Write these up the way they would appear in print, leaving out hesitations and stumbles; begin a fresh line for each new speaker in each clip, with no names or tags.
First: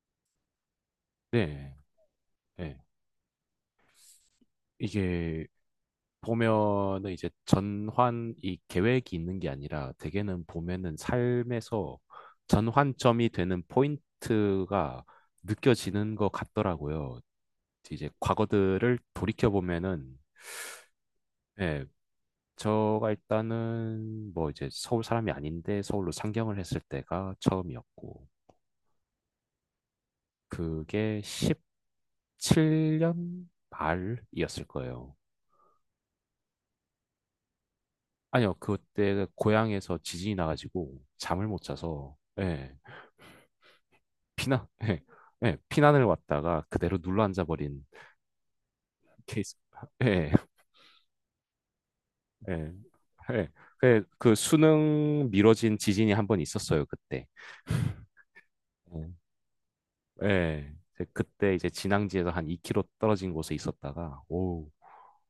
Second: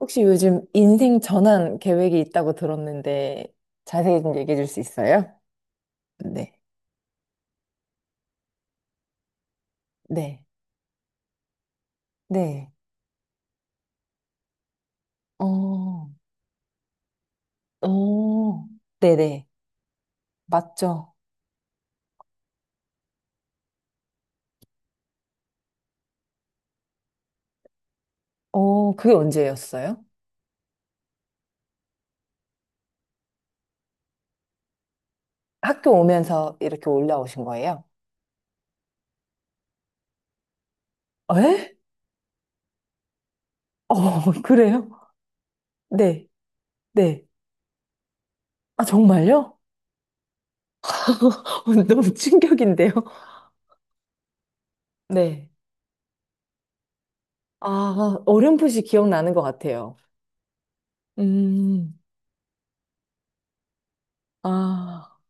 혹시 요즘 인생
네,
전환 계획이 있다고
네.
들었는데 자세히 좀 얘기해 줄 수 있어요?
이게
네.
보면은 이제 전환 이 계획이 있는 게 아니라
네,
대개는 보면은 삶에서
네.
전환점이 되는 포인트가
어,
느껴지는 것 같더라고요. 이제
어,
과거들을
네네.
돌이켜 보면은
맞죠?
예, 저가 일단은 뭐 이제 서울 사람이 아닌데 서울로 상경을 했을 때가 처음이었고
어, 그게 언제였어요?
그게 17년 말이었을 거예요.
학교 오면서 이렇게 올라오신 거예요?
아니요, 그때 고향에서 지진이 나가지고 잠을 못
에?
자서, 예,
어,
피난,
그래요?
예, 예, 피난을
네,
왔다가 그대로 눌러
네.
앉아버린
아,
케이스.
정말요?
예,
너무
예,
충격인데요?
예. 그 수능
네.
미뤄진 지진이 한 번 있었어요, 그때.
아, 어렴풋이
음.
기억나는 것 같아요.
예, 이제 그때 이제
음,
진앙지에서 한 2km 떨어진 곳에 있었다가, 오,
아,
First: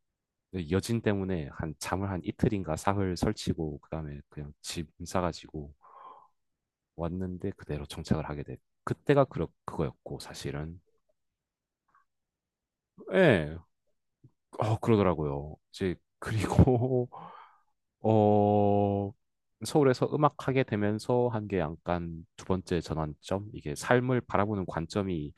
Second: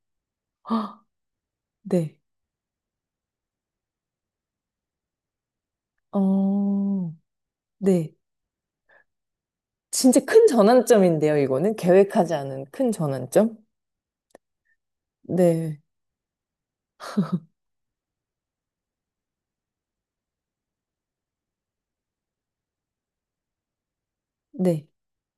여진
헉,
때문에 한 잠을
네.
한 이틀인가 사흘 설치고, 그다음에 그냥 짐 싸가지고
어,
왔는데 그대로
네.
정착을 하게 됐. 그때가 그 그거였고,
진짜 큰
사실은.
전환점인데요, 이거는. 계획하지 않은 큰 전환점?
예, 어, 그러더라고요.
네.
이제, 그리고, 어, 서울에서 음악하게 되면서 한게 약간 두 번째 전환점? 이게 삶을 바라보는
네.
관점이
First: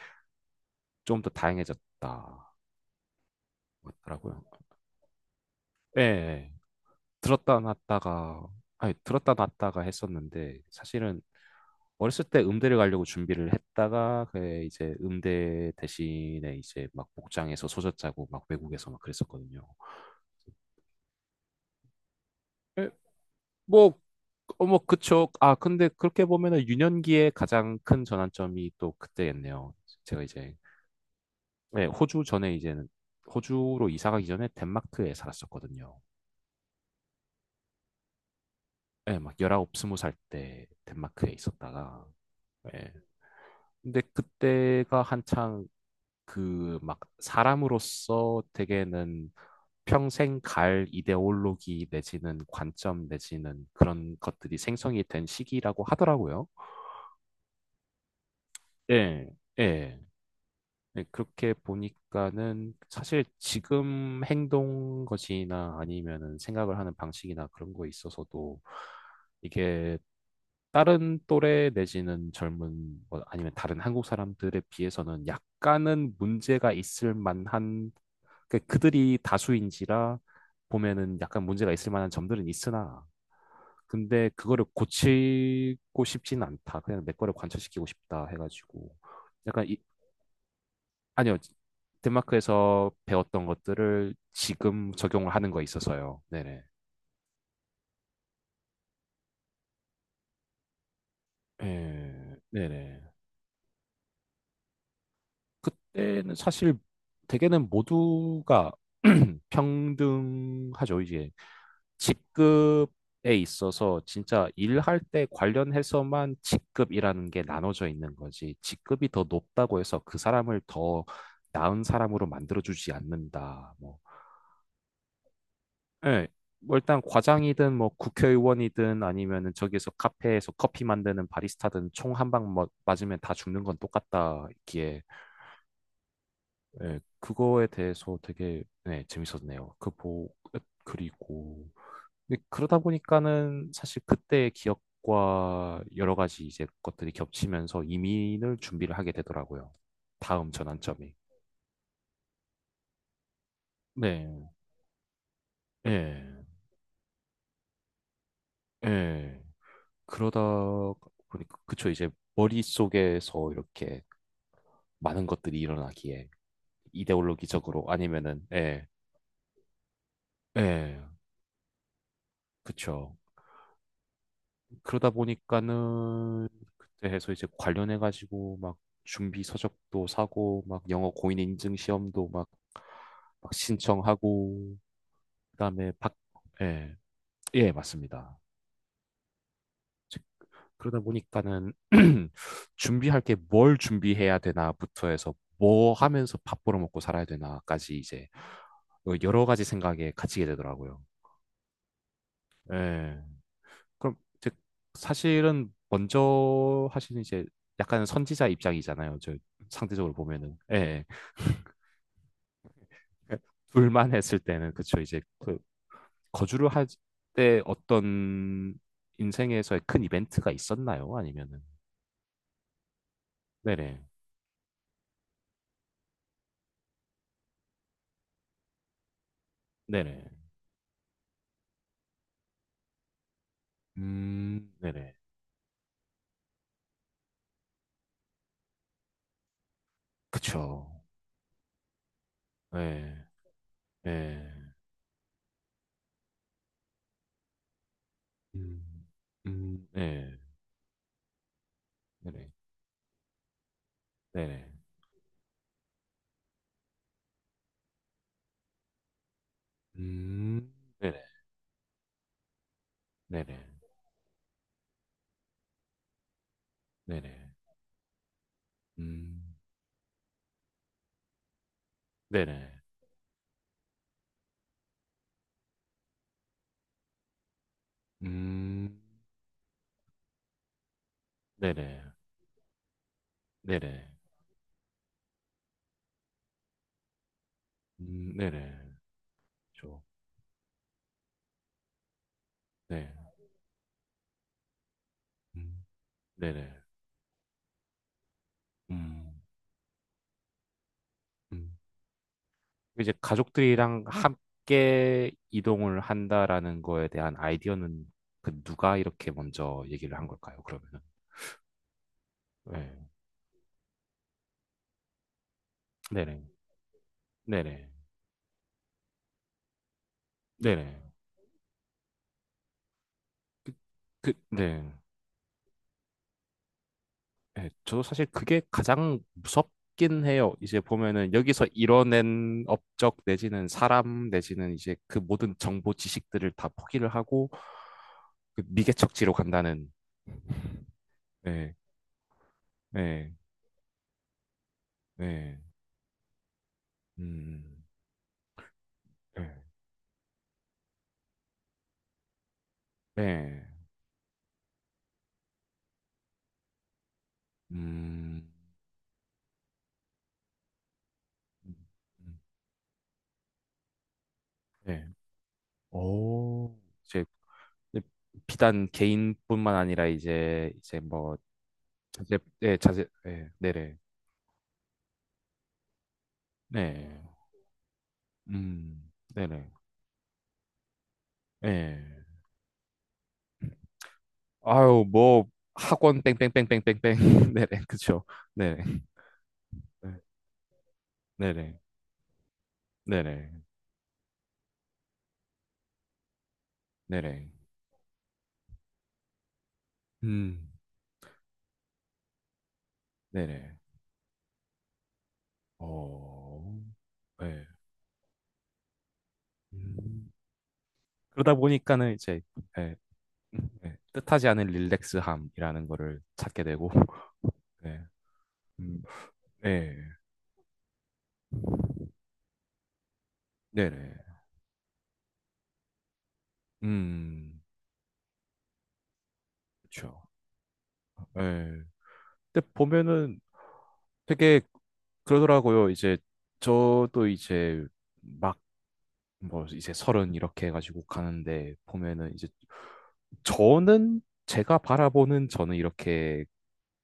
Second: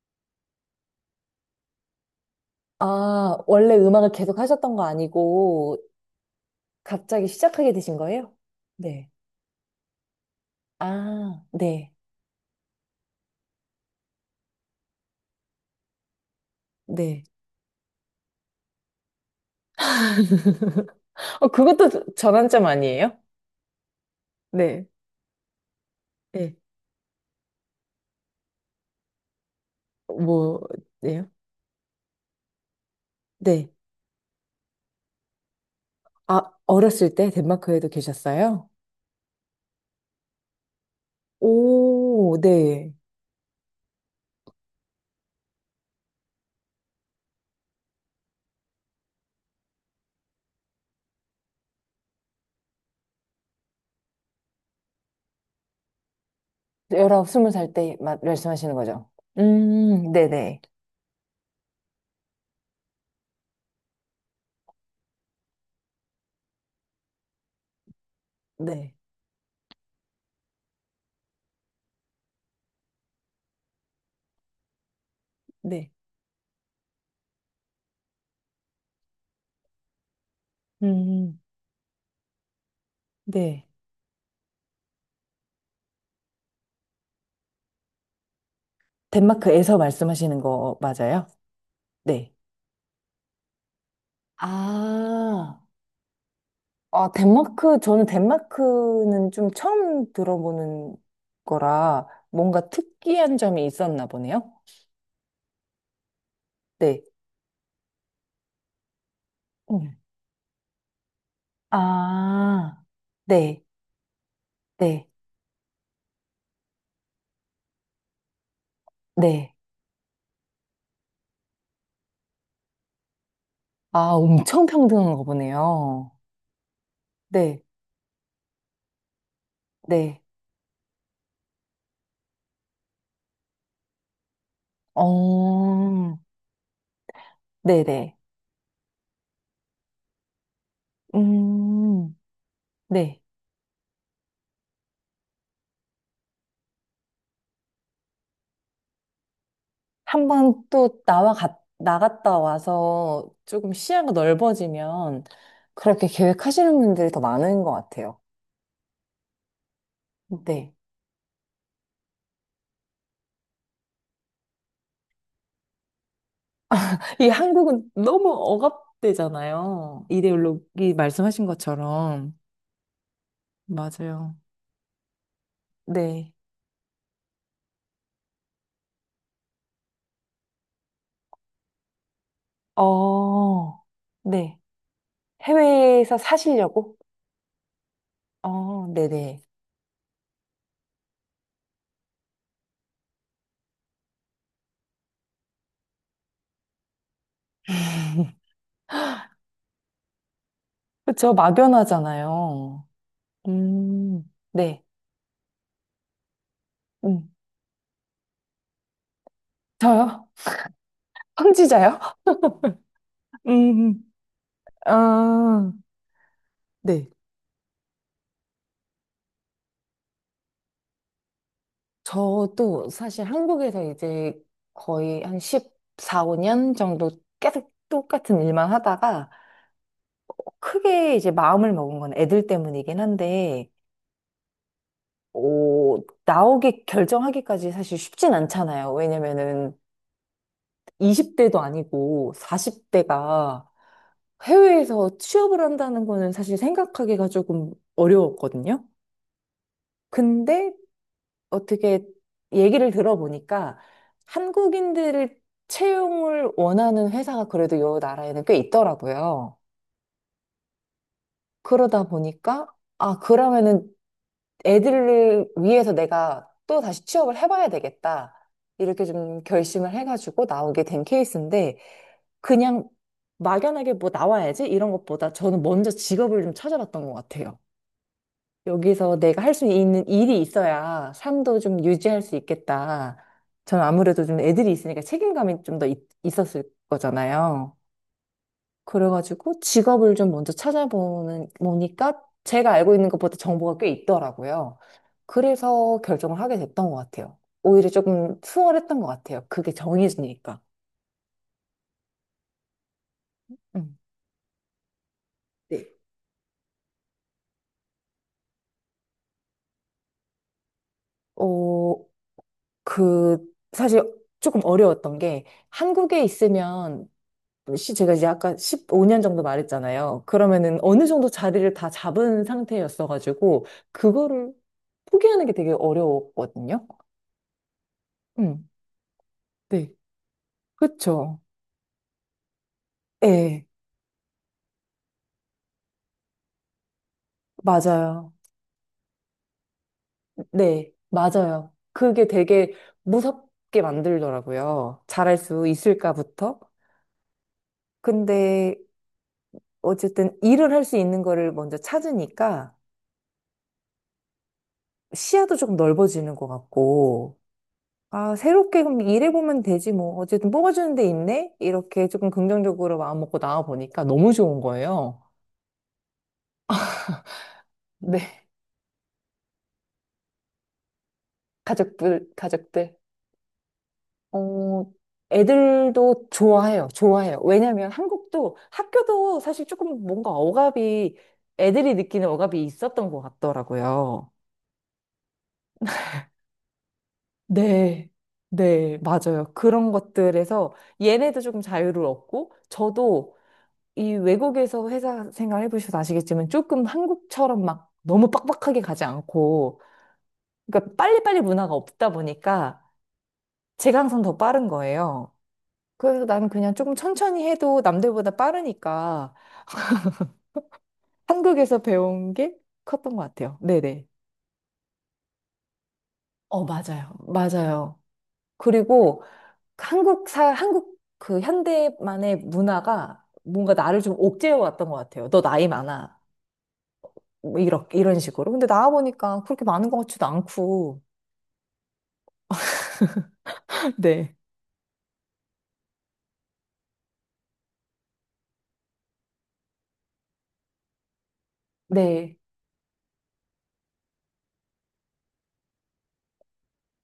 좀 더 다양해졌다. 더
아, 원래 음악을
라고
계속
요
하셨던 거 아니고
예, 예.
갑자기
들었다
시작하게 되신 거예요?
놨다가, 아니,
네.
들었다 놨다가 했었는데, 사실은
아, 네.
어렸을 때 음대를 가려고 준비를 했다가, 그 이제 음대 대신에 이제 막
네.
복장에서 소젖 짜고 막 외국에서 막 그랬었거든요.
어, 그것도 전환점
예,
아니에요?
뭐, 어, 뭐,
네.
그쵸. 아, 근데 그렇게
네.
보면은 유년기에 가장 큰 전환점이 또 그때였네요. 제가 이제,
뭐, 예요?
네, 호주 전에 이제는,
네.
호주로 이사 가기 전에 덴마크에 살았었거든요.
아, 어렸을 때 덴마크에도 계셨어요?
네, 막 19, 20살 때 덴마크에 있었다가,
오, 네.
네. 근데 그때가 한창 그 막 사람으로서 되게는 평생 갈 이데올로기 내지는 관점 내지는 그런 것들이 생성이 된 시기라고 하더라고요.
19, 20살 때 말씀하시는 거죠?
예, 예.
네네.
네, 그렇게 보니까는 사실 지금 행동 것이나 아니면은 생각을 하는 방식이나 그런 거에 있어서도
네.
이게 다른 또래 내지는 젊은 뭐 아니면 다른 한국 사람들에 비해서는
네.
약간은 문제가 있을 만한 그 그들이 다수인지라 보면은
음.
약간 문제가 있을 만한 점들은 있으나
네.
근데 그거를 고치고 싶진 않다. 그냥 내 거를 관철시키고 싶다 해가지고 약간
덴마크에서
이,
말씀하시는 거 맞아요?
아니요.
네.
덴마크에서 배웠던 것들을 지금 적용을 하는
아,
거에 있어서요. 네네.
아, 덴마크, 저는 덴마크는 좀 처음 들어보는 거라
예,
뭔가
네네.
특이한 점이 있었나 보네요.
그때는 사실
네.
대개는 모두가
음.
평등하죠. 이제
아,
직급에
네,
있어서 진짜 일할
네,
때 관련해서만 직급이라는 게 나눠져 있는 거지. 직급이 더
네.
높다고 해서 그 사람을 더 나은 사람으로 만들어주지 않는다. 뭐.
아, 엄청 평등한 거 보네요.
예. 뭐 일단
네,
과장이든 뭐 국회의원이든 아니면은 저기에서
네.
카페에서 커피 만드는 바리스타든 총 한방 뭐 맞으면 다 죽는 건 똑같다 있기에
어,
예, 그거에
네네.
대해서 되게 예, 재밌었네요. 그 보, 그리고
음,
근데 그러다
네.
보니까는 사실 그때의 기억과 여러 가지 이제 것들이 겹치면서 이민을 준비를 하게 되더라고요.
한
다음
번 또
전환점이.
나와 갔, 나갔다 와서 조금 시야가
네.
넓어지면 그렇게
예.
계획하시는 분들이 더 많은 것 같아요.
예. 그러다
네.
보니까 그쵸 이제 머릿속에서 이렇게 많은 것들이 일어나기에
이
이데올로기적으로
한국은 너무
아니면은 예,
억압되잖아요. 이데올로기
예,
말씀하신 것처럼.
그쵸.
맞아요.
그러다
네.
보니까는 그때 해서 이제 관련해 가지고 막 준비 서적도 사고 막 영어 고인 인증 시험도 막, 막
어, 네.
신청하고 그다음에 박
해외에서
예,
사시려고?
예, 맞습니다.
어, 네네.
즉, 그러다 보니까는 준비할 게 뭘 준비해야 되나부터 해서 뭐 하면서 밥 벌어먹고 살아야 되나까지 이제 어, 여러 가지 생각에 갇히게 되더라고요.
그쵸, 막연하잖아요.
예. 그럼 이제
네.
사실은 먼저 하시는
음.
이제 약간 선지자 입장이잖아요. 저 상대적으로
저요?
보면은. 예. 예.
황지자요?
그러니까
음,
둘만 했을 때는 그쵸. 이제 그
아,
거주를 할
네.
때 어떤 인생에서의 큰 이벤트가 있었나요? 아니면은
저도 사실 한국에서
네네.
이제 거의 한 14, 5년 정도 계속 똑같은 일만 하다가
네네.
크게 이제 마음을 먹은 건 애들 때문이긴 한데,
네네.
오, 나오기, 결정하기까지 사실 쉽진 않잖아요. 왜냐면은
그쵸.
20대도 아니고
네.
40대가
네.
해외에서 취업을 한다는 거는 사실 생각하기가 조금 어려웠거든요.
음. 네.
근데 어떻게
네네.
얘기를 들어보니까
네네.
한국인들을 채용을 원하는 회사가 그래도 요 나라에는 꽤 있더라고요.
음, 네네.
그러다 보니까, 아,
네네.
그러면은 애들을 위해서 내가 또 다시 취업을
네네.
해봐야 되겠다. 이렇게 좀
음,
결심을 해가지고 나오게 된 케이스인데,
네네.
그냥 막연하게 뭐 나와야지 이런 것보다 저는 먼저 직업을 좀 찾아봤던 것 같아요.
음.
여기서 내가 할 수 있는 일이 있어야 삶도 좀
네네.
유지할 수 있겠다. 저는
네네.
아무래도 좀 애들이 있으니까 책임감이 좀 더 있었을 거잖아요.
네네.
그래가지고
그
직업을 좀 먼저 찾아보는, 보니까 제가 알고 있는
네.
것보다 정보가 꽤 있더라고요.
음,
그래서 결정을 하게
네네.
됐던 것 같아요. 오히려 조금 수월했던 것
음,
같아요. 그게 정해지니까.
음. 이제
음.
가족들이랑 함께
네.
이동을 한다라는 거에 대한 아이디어는 그 누가 이렇게 먼저 얘기를 한 걸까요, 그러면은?
어,
네.
그, 사실 조금 어려웠던 게 한국에
네네.
있으면
네네.
시 제가 이제 아까 15년 정도 말했잖아요. 그러면은
네네.
어느 정도 자리를 다 잡은 상태였어가지고
그, 그,
그거를
네.
포기하는 게 되게 어려웠거든요.
네. 저도 사실 그게
음,
가장
네,
무섭긴 해요. 이제 보면은
그쵸.
여기서 이뤄낸 업적
네,
내지는 사람 내지는 이제 그 모든 정보 지식들을 다 포기를 하고
맞아요.
그 미개척지로 간다는
네, 맞아요.
네,
그게 되게
네,
무섭게 만들더라고요. 잘할
네,
수 있을까부터.
음,
근데
네,
어쨌든 일을 할 수 있는 거를 먼저 찾으니까
네,
시야도 조금 넓어지는 것 같고. 아,
음,
새롭게 그럼 일해보면 되지 뭐. 어쨌든 뽑아주는 데 있네?
음,
이렇게 조금
음.
긍정적으로 마음먹고 나와보니까 너무 좋은
네,
거예요.
오, 이제
네,
비단 개인뿐만 아니라 이제 이제 뭐
가족들,
자제, 네,
가족들.
자제, 네, 네네,
어, 애들도 좋아해요.
네,
좋아해요. 왜냐면 한국도 학교도 사실
네네,
조금 뭔가 억압이, 애들이
네,
느끼는 억압이 있었던 것 같더라고요.
아유 뭐 학원 뺑뺑뺑뺑뺑뺑, 네네,
네,
그쵸,
네,
네네,
맞아요. 그런
네,
것들에서 얘네도 조금
네네,
자유를 얻고, 저도
네네,
이 외국에서 회사 생활 해보셔서 아시겠지만 조금
네네,
한국처럼 막 너무 빡빡하게 가지 않고,
음,
그러니까 빨리빨리 문화가 없다 보니까
네네,
제가 항상 더 빠른 거예요. 그래서 나는 그냥
어.
조금 천천히
네.
해도 남들보다 빠르니까
음. 그러다
한국에서
보니까는
배운
이제
게
예,
컸던 것 같아요.
예,
네네.
뜻하지 않은 릴렉스함이라는 거를 찾게
어,
되고
맞아요. 맞아요.
네, 음,
그리고
네,
한국 사, 한국 그 현대만의 문화가 뭔가 나를 좀
네네,
옥죄어 왔던 것 같아요. 너 나이 많아. 뭐
음,
이렇게, 이런 식으로. 근데 나와보니까 그렇게 많은 것
그렇죠.
같지도 않고.
예. 근데 보면은
네,
되게 그러더라고요. 이제 저도 이제 막 뭐 이제 서른 이렇게 해가지고 가는데 보면은
네,
이제 저는 제가 바라보는 저는 이렇게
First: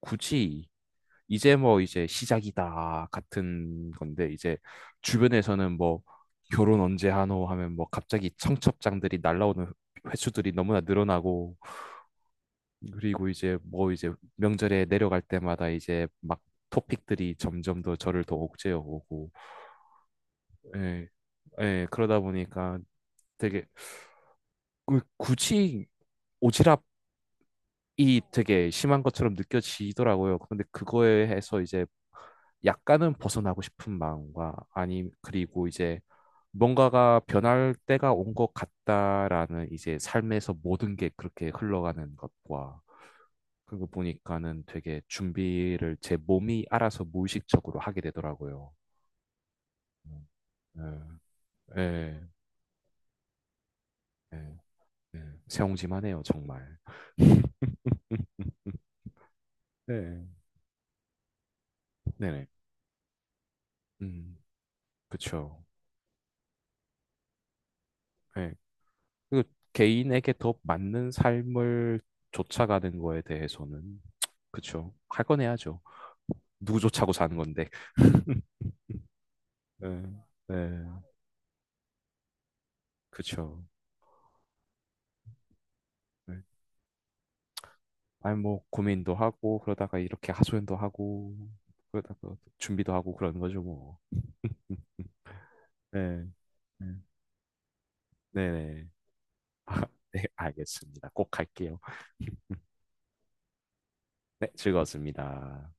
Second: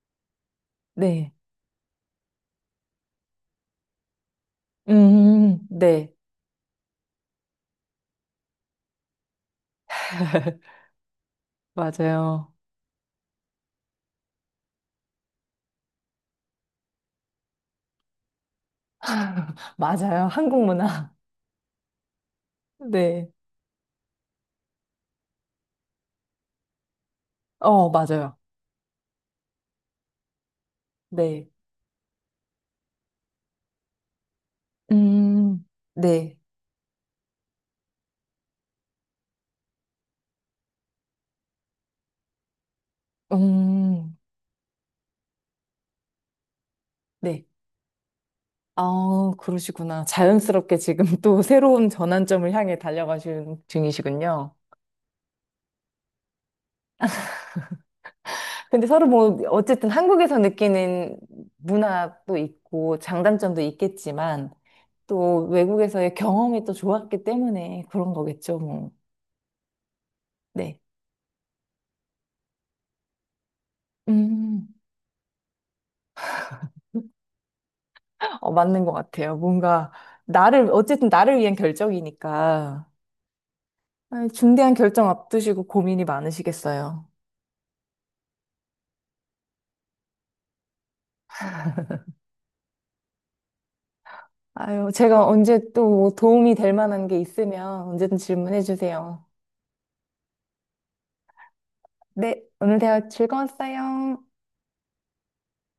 굳이
네.
이제 뭐 이제 시작이다 같은 건데 이제 주변에서는 뭐
네.
결혼 언제 하노 하면 뭐 갑자기 청첩장들이 날라오는 횟수들이 너무나 늘어나고
맞아요.
그리고 이제 뭐 이제 명절에 내려갈 때마다 이제 막 토픽들이 점점 더 저를 더 옥죄어 오고
맞아요. 한국
예,
문화.
예, 그러다 보니까
네,
되게 굳이 오지랖
어,
이
맞아요.
되게 심한 것처럼 느껴지더라고요. 근데 그거에
네.
해서 이제 약간은 벗어나고 싶은 마음과 아니
음,
그리고 이제
네.
뭔가가 변할 때가 온 것 같다라는 이제 삶에서 모든 게 그렇게 흘러가는 것과 그거
음,
보니까는 되게 준비를 제 몸이 알아서
네.
무의식적으로 하게 되더라고요.
아, 그러시구나. 자연스럽게 지금
음,
또
예,
새로운
예,
전환점을 향해 달려가시는 중이시군요.
예, 예. 새옹지만 해요, 정말.
근데 서로 뭐, 어쨌든
네,
한국에서 느끼는 문화도
네네.
있고, 장단점도
음,
있겠지만, 또
그쵸.
외국에서의 경험이 또 좋았기 때문에 그런
예.
거겠죠, 뭐.
그 개인에게 더
네.
맞는 삶을 쫓아가는 거에 대해서는
음.
그쵸. 할 건 해야죠. 누구 쫓아고 사는 건데.
어, 맞는 것 같아요. 뭔가,
네, 네,
나를, 어쨌든 나를 위한 결정이니까.
그쵸.
아 중대한 결정 앞두시고 고민이
네.
많으시겠어요.
아니 뭐 고민도 하고 그러다가 이렇게 하소연도 하고 그러다가 준비도 하고 그러는 거죠 뭐.
아유, 제가 언제 또뭐
네,
도움이 될
네,
만한 게 있으면 언제든
네.
질문해
네,
주세요.
네, 알겠습니다. 꼭 할게요.
네, 오늘 대화 즐거웠어요.
네, 즐거웠습니다.